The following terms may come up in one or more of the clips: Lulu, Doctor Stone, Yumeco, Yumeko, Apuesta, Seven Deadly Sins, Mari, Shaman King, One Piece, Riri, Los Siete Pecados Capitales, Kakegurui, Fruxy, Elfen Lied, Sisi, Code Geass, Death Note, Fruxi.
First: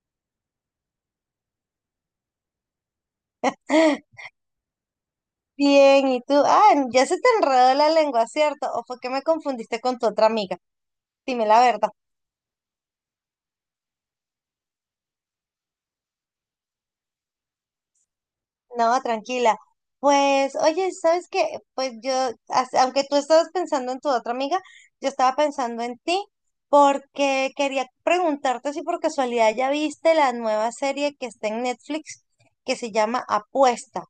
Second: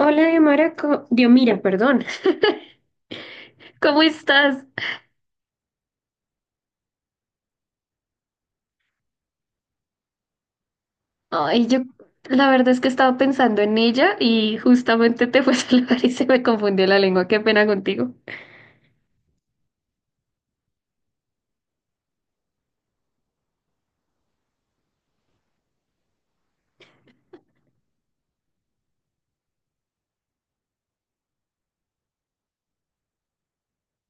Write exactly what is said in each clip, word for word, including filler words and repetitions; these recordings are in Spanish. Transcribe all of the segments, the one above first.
Hola, Diomara, co- Diomira, perdón. ¿Cómo estás? Bien, ¿y tú? Ah, ya se te enredó la lengua, ¿cierto? ¿O fue que me confundiste con tu otra amiga? Dime la Ay, yo verdad. la verdad es que estaba pensando en ella y justamente te fue a saludar y se me confundió la lengua. Qué pena contigo. No, tranquila. Pues, oye, ¿sabes qué? Pues yo, as- aunque tú estabas pensando en tu otra amiga, yo estaba pensando en ti porque quería preguntarte si por casualidad ya viste la nueva serie que está en Netflix que se llama Apuesta.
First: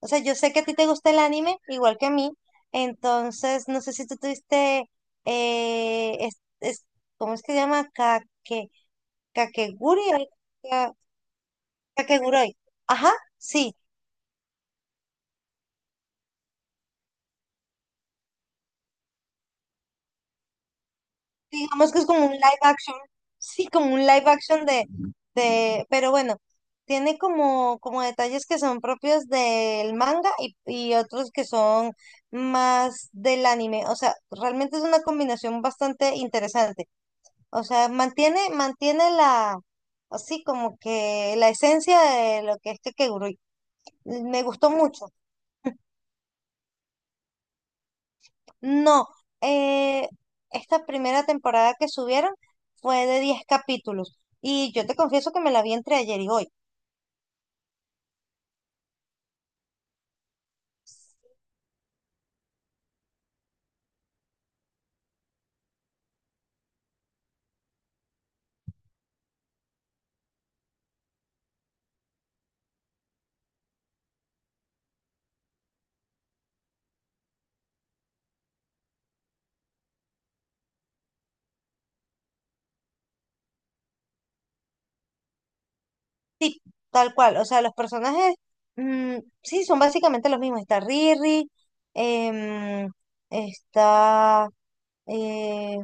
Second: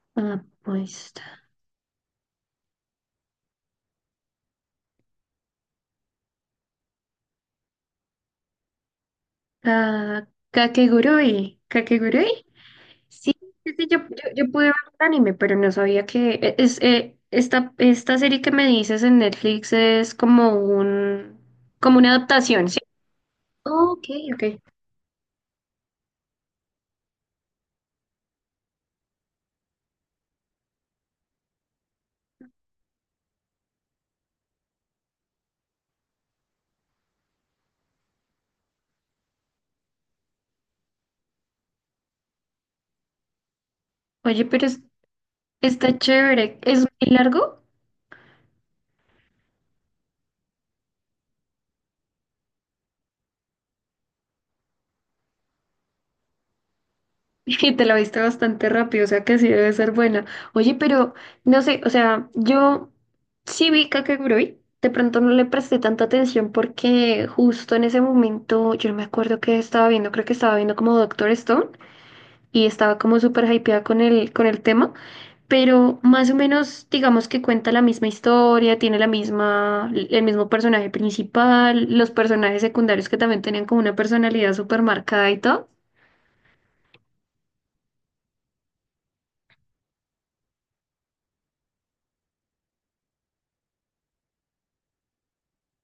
O sea, yo Ah, sé que a ti te pues gusta el está. anime, igual que a mí. Entonces, no sé si tú tuviste. eh, es- es- ¿Cómo es que se llama? Kake, Kakeguri, Ka- al- Ka- Kakegurui. ¿Kakegurui? Kakeguroi. Ajá, Sí, sí, sí. sí, yo, yo, yo pude ver el anime, pero no sabía que e- es eh, esta, esta serie que me dices en Netflix es como un Digamos como que es una como un live adaptación, ¿sí? action. Sí, como un Ok, live ok. action de, de, pero bueno, tiene como, como detalles que son propios del manga y, y otros que son más del anime. O sea, realmente es una combinación bastante interesante. O sea, mantiene, mantiene la, así como que la esencia de lo que es Kakegurui. Me Oye, pero gustó es- mucho. está chévere. ¿Es muy largo? No, eh, esta primera temporada que subieron fue de diez capítulos. Y yo te confieso que me la vi entre ayer y hoy, Y te la viste bastante rápido, o sea que sí debe ser buena. Oye, pero no sé, o sea, yo sí vi Kakegurui, de pronto no le presté tanta atención porque justo en ese momento, yo no me acuerdo qué estaba viendo, creo que estaba viendo como Doctor Stone y estaba como súper hypeada con el, con el tema, pero más o menos digamos que cuenta la misma historia, tiene la misma, el mismo personaje principal, los personajes secundarios que también tenían como una personalidad súper marcada y todo. tal cual. O sea, los personajes, mm, sí, son básicamente los mismos. Está Riri, em, está, eh,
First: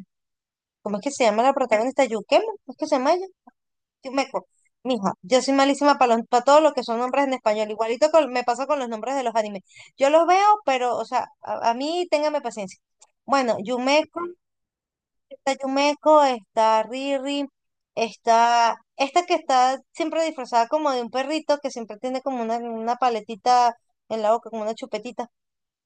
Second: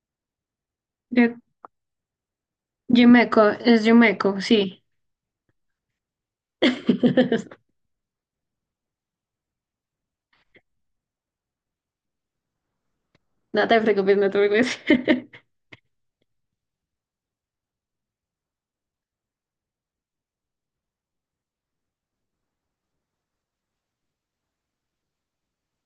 ¿cómo es que se llama la protagonista? Yukemo, ¿cómo es que se llama ella? Yumeco, es sí me Yumeco, co- sí. Mija, yo soy malísima para para todo lo que son nombres en español. Igualito con- me pasa con los nombres de los animes. Yo los veo, pero, o sea, a, a mí téngame paciencia. Bueno, No te preocupes, Yumeko, no te preocupes. está Yumeko, está Riri, está esta que está siempre disfrazada como de un perrito, que siempre tiene como una, una paletita en la boca, como una chupetita.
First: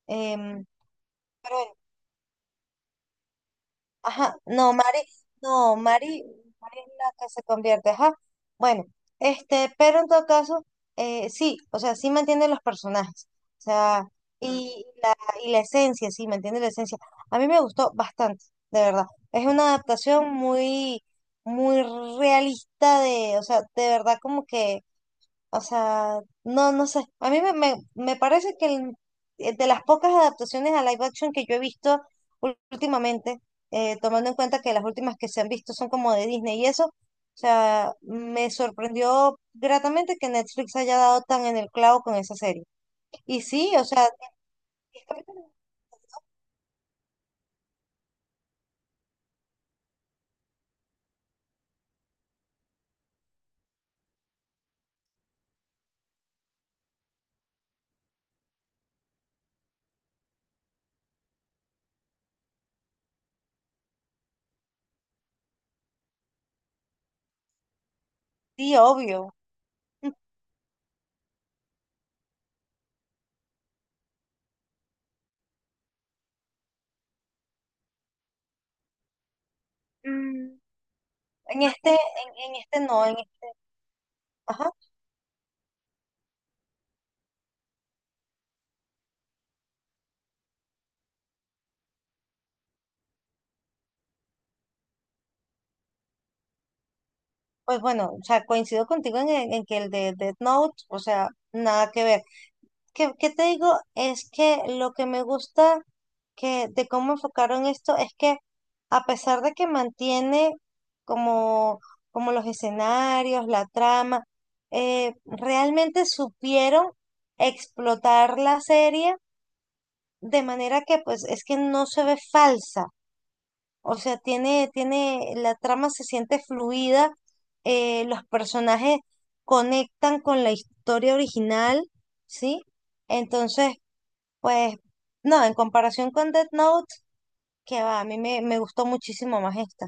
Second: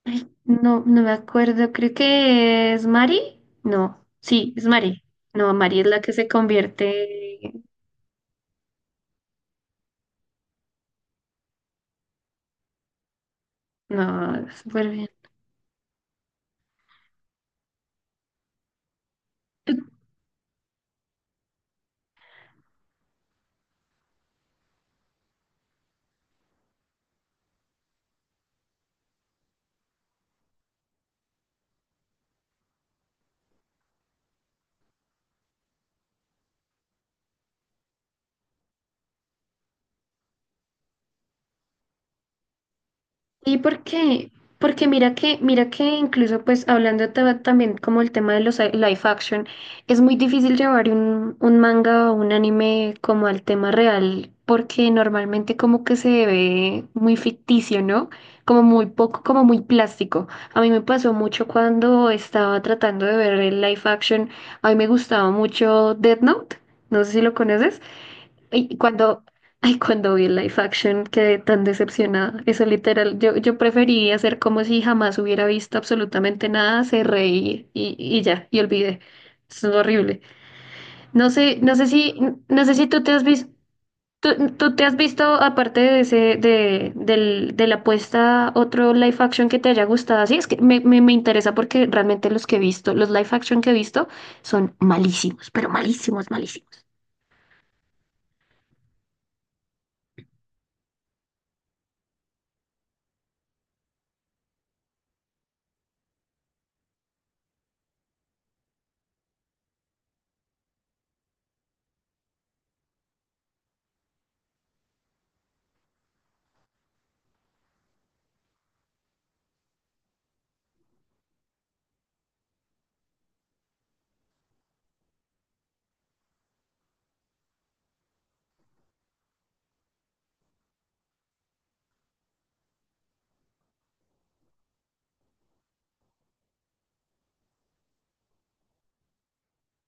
em, No, no me acuerdo, creo que es Mari. No, Ajá, sí, es no, Mari, Mari. No, no, Mari es la que Mari, se Mari es la que se convierte. convierte, ajá. Bueno, este, pero en todo caso, eh, sí, o sea, sí mantiene los personajes, o sea, No, y súper bien. la, y la esencia, sí, mantiene la esencia. A mí me gustó bastante, de verdad. Es una adaptación muy, muy realista de, o sea, de verdad como que o sea, no, no sé. A mí me, me, me parece que el- eh, de las pocas adaptaciones a live action que yo he visto ul- últimamente, eh, tomando en cuenta que las últimas que se han visto son como de Disney y eso, o sea, me sorprendió gratamente que Netflix haya dado tan en el clavo con esa serie. Y Y sí, o sea, porque, porque mira que, mira que incluso pues hablando ta- también como el tema de los a- live action, es muy difícil llevar un, un manga o un anime como al tema real, porque normalmente como que se ve muy ficticio, ¿no? Como muy poco, como muy plástico. A mí me pasó mucho cuando estaba tratando de ver el live action, a mí me gustaba mucho Death Note, no sé si lo conoces. sí, Y cuando, obvio. ay, cuando vi el live action quedé tan decepcionada. Eso literal, yo, yo preferiría hacer como si jamás hubiera visto absolutamente nada, se reí y, y ya, y olvidé. Es horrible. Mm, No sé, En no sé este, en, si, en no sé este si tú no, te en, has visto, tú, ajá, tú te has visto, aparte de ese, de, del, de la apuesta, otro live action que te haya gustado. Sí, es que me, me, me interesa porque realmente los que he visto, los live action que he visto son malísimos, pero malísimos, malísimos. pues bueno, o sea, coincido contigo en, en en que el de Death Note, o sea, nada que ver. ¿Qué, qué te digo? Es que lo que me gusta que, de cómo enfocaron esto es que a pesar de que mantiene como, como los escenarios, la trama, eh, realmente supieron explotar la serie de manera que pues es que no se ve falsa. O sea, tiene, tiene, la trama se siente fluida, eh, los personajes conectan con la historia original, ¿sí? Entonces, pues no, en comparación con Death Note, que va, a mí me, me gustó muchísimo más esta.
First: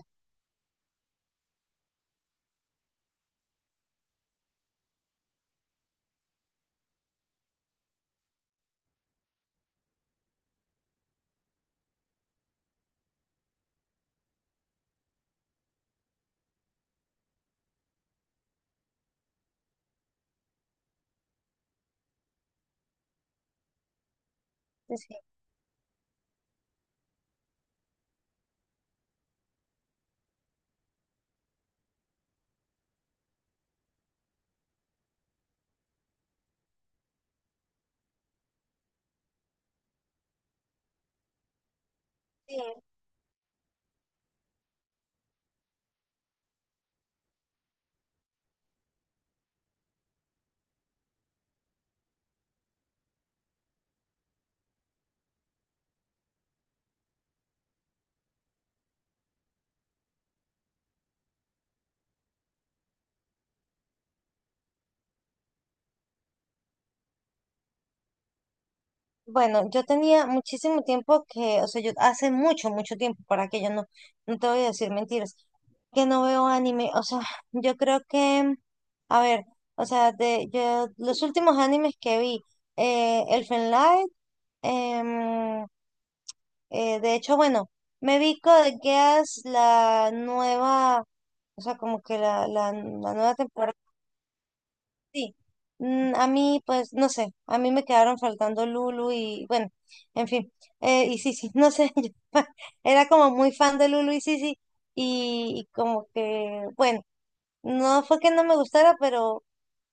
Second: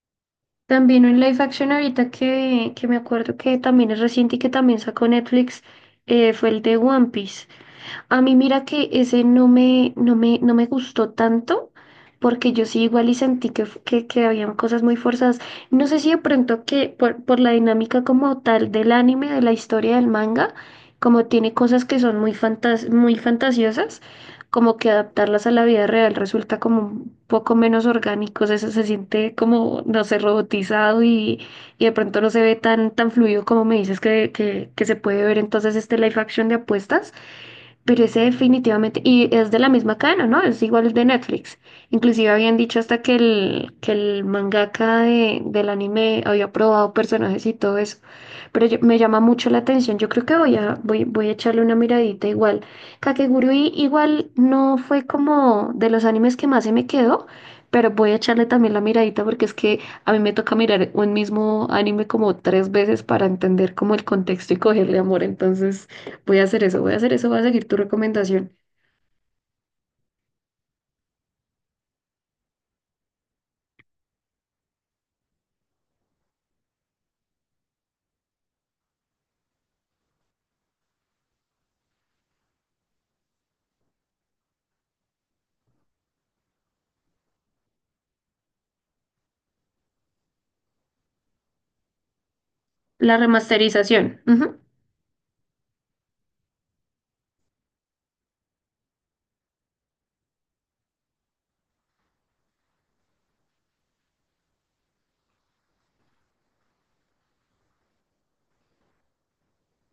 También un live action ahorita que, que me acuerdo que también es reciente y que también sacó Netflix eh, fue el de One Piece. A mí mira que ese no me, no me, no me gustó tanto, porque yo sí igual y sentí que, f- que, que habían cosas muy forzadas. No sé si de pronto que por, por la dinámica como tal del anime, de la historia del manga, como tiene cosas que son muy fantas- muy fantasiosas, como que Sí, sí. adaptarlas a la vida real resulta como un poco menos orgánico, eso se, se siente como, no sé, robotizado y, y de pronto no se ve tan, tan fluido como me dices que, que, que se puede ver entonces este live action de apuestas. Pero ese definitivamente, y es de la misma cadena, ¿no? Es igual de Netflix. Inclusive Sí. habían dicho hasta que el, que el mangaka de, del anime había probado personajes y todo eso. Pero yo- me llama mucho la atención. Yo creo que voy a, voy, voy a echarle una miradita igual. Kakegurui igual no fue como de los animes que más se me quedó, pero voy a echarle también la miradita porque es que a mí me toca mirar un mismo anime como tres veces para entender como el contexto y cogerle amor. Entonces, voy a hacer eso, voy a hacer eso, voy a seguir tu recomendación. Bueno, yo tenía muchísimo tiempo que, o sea, yo hace mucho, mucho tiempo, para que yo no, no te voy a decir mentiras, que no veo anime. O sea, yo creo que, a ver, o sea, de yo, los últimos animes que vi, eh, Elfen Lied, em, eh, de hecho, bueno, me vi Code Geass, la nueva, o sea, como que la, la la La nueva temporada. remasterización. Ujú. Sí, Mm, a mí, pues, no sé, a mí me quedaron faltando Lulu y, bueno, en fin, eh, y Sisi, no sé, yo era como muy fan de Lulu y Sisi y, y como que, bueno, no fue que no me gustara, pero,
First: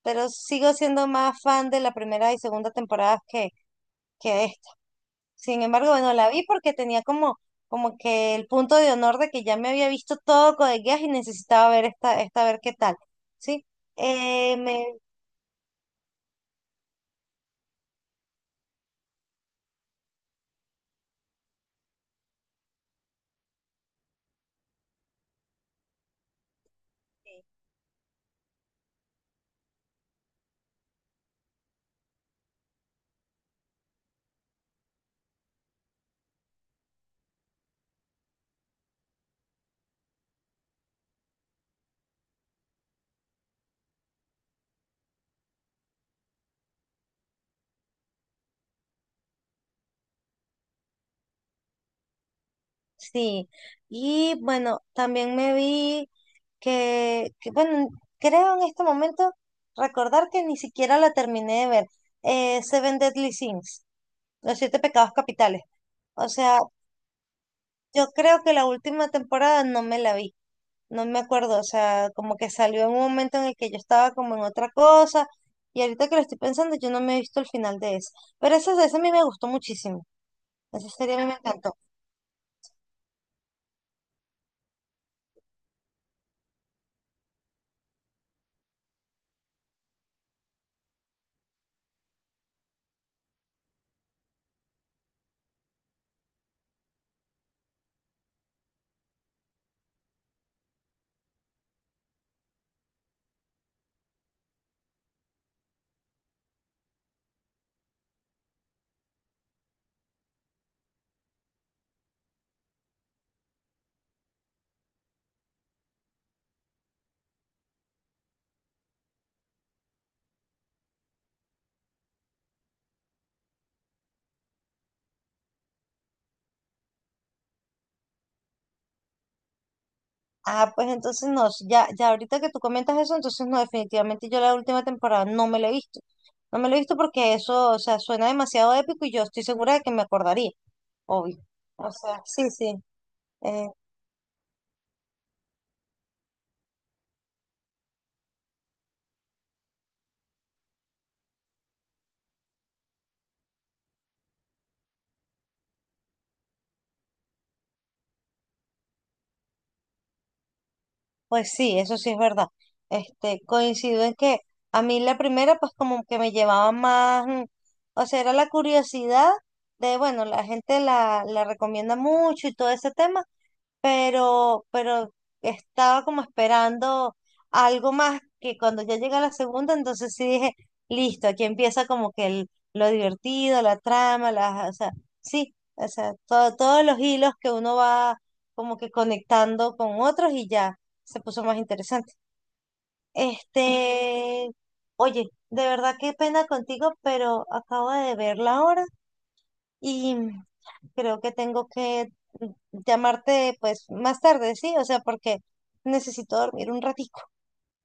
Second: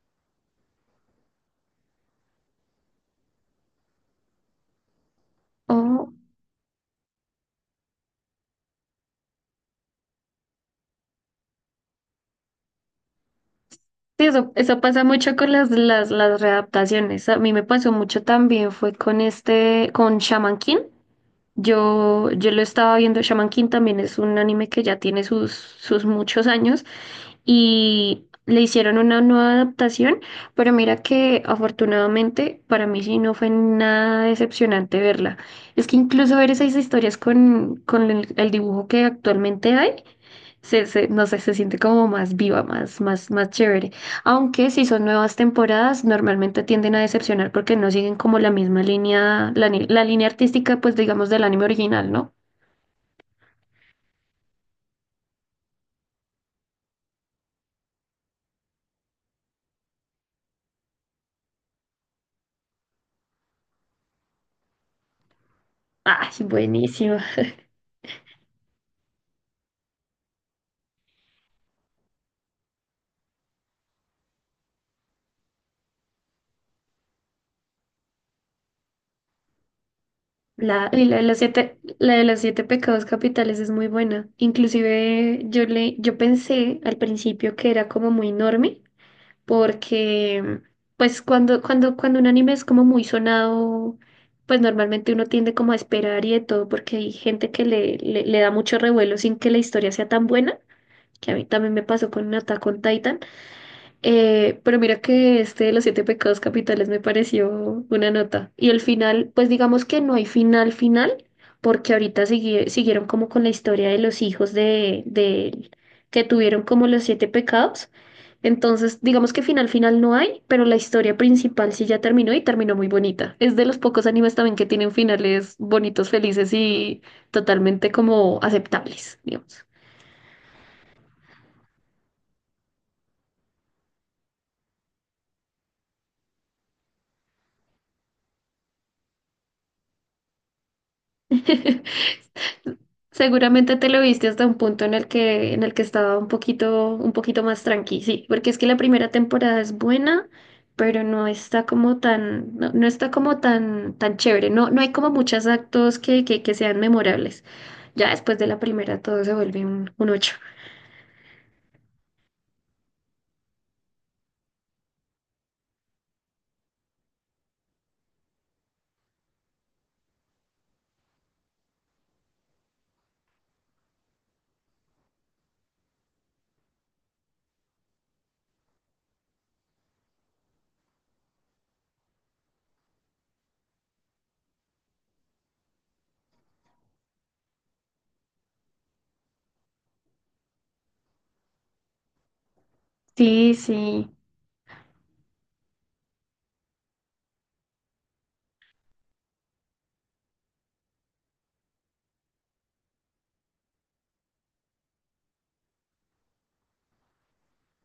pero sigo siendo más fan de la primera y segunda temporada que, que esta. Sin embargo, bueno, Oh, la vi porque tenía como, como que el punto de honor de que ya me había visto todo Code Geass y necesitaba ver esta, esta, a ver qué tal, ¿sí? sí, eso, Eh, eso me pasa mucho con las, las, las readaptaciones. A mí me pasó mucho también, fue con este, con Shaman King. Yo, yo lo estaba viendo, Shaman King también es un anime que ya tiene sus, sus muchos años y le hicieron una nueva adaptación, pero mira que afortunadamente para mí sí no fue nada decepcionante verla. Es que incluso ver esas historias con, con el, el dibujo que actualmente hay, se, se- no sé, se siente como más viva, más, más, más chévere. Aunque si son nuevas temporadas, normalmente tienden a decepcionar porque no siguen como la misma línea, la, ni- la línea artística, pues digamos, del anime original, ¿no? Sí, y bueno, también me vi que, que, bueno, creo en este momento recordar que ni siquiera la terminé de ver, eh, Seven Deadly Sins, Los Siete Pecados Capitales. O Ay, sea, buenísima. yo creo que la última temporada no me la vi, no me acuerdo, o sea, como que salió en un momento en el que yo estaba como en otra cosa, y ahorita que lo estoy pensando, yo no me he visto el final de esa. Pero esa, esa a mí me gustó muchísimo, La, esa y serie la a de mí me los encantó. siete, la de los siete pecados capitales es muy buena. Inclusive yo le, yo pensé al principio que era como muy enorme porque pues cuando, cuando, cuando un anime es como muy sonado, pues normalmente uno tiende como a esperar y de todo, porque hay gente que le, le, le da mucho revuelo sin que la historia sea tan buena, que a mí también me pasó con Attack on Titan, eh, pero mira que este de los siete pecados capitales me pareció una nota, y el final, pues digamos que no hay final final, porque ahorita sigue- siguieron como con la historia de los hijos de, de que tuvieron como los siete pecados, entonces, digamos que final final no hay, pero la historia principal sí ya terminó y terminó muy bonita. Es de los pocos animes también que tienen finales bonitos, felices y totalmente como aceptables, digamos. Ah, pues entonces no, ya, ya ahorita que tú comentas eso, entonces no, definitivamente yo la última temporada no me la he visto. No me la he visto porque eso, o sea, suena demasiado épico y yo estoy segura de que me acordaría, obvio. O sea, sí, sí, eh, Seguramente te lo viste hasta un punto en el que, en el que estaba un poquito, un poquito más tranqui, sí, porque es que la primera temporada es buena, pero no está como tan, no, no está como tan, tan chévere. No, no hay como muchos actos que, que, que sean memorables. Ya después de la primera todo se vuelve un, un ocho. pues sí, eso sí es verdad. Este, coincido en que a mí la primera, pues como que me llevaba más, mm, o sea, era la curiosidad de, bueno, la gente la, la recomienda mucho y todo ese tema. pero, pero estaba como esperando algo más que cuando ya llega la segunda, entonces sí dije, listo, aquí empieza como que el, lo divertido, la trama, las, o sea, sí, o sea, todo, todos los hilos que uno va como que conectando con otros y ya se puso más interesante. Sí, sí. Este, oye, de verdad qué pena contigo, pero acabo de ver la hora y creo que tengo que llamarte pues más tarde, ¿sí? O sea, porque necesito dormir un ratico.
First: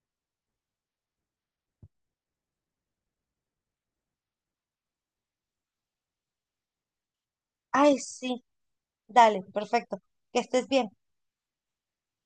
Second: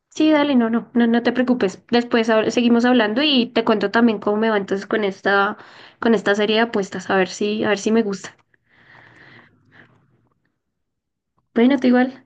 Sí, dale, no, no, no, no te preocupes. Después hab- seguimos hablando y te cuento también cómo me va entonces con esta, con esta serie de apuestas, a ver si, a ver si Ay, me gusta. sí, dale, perfecto. Que estés bien. Bueno, tú igual.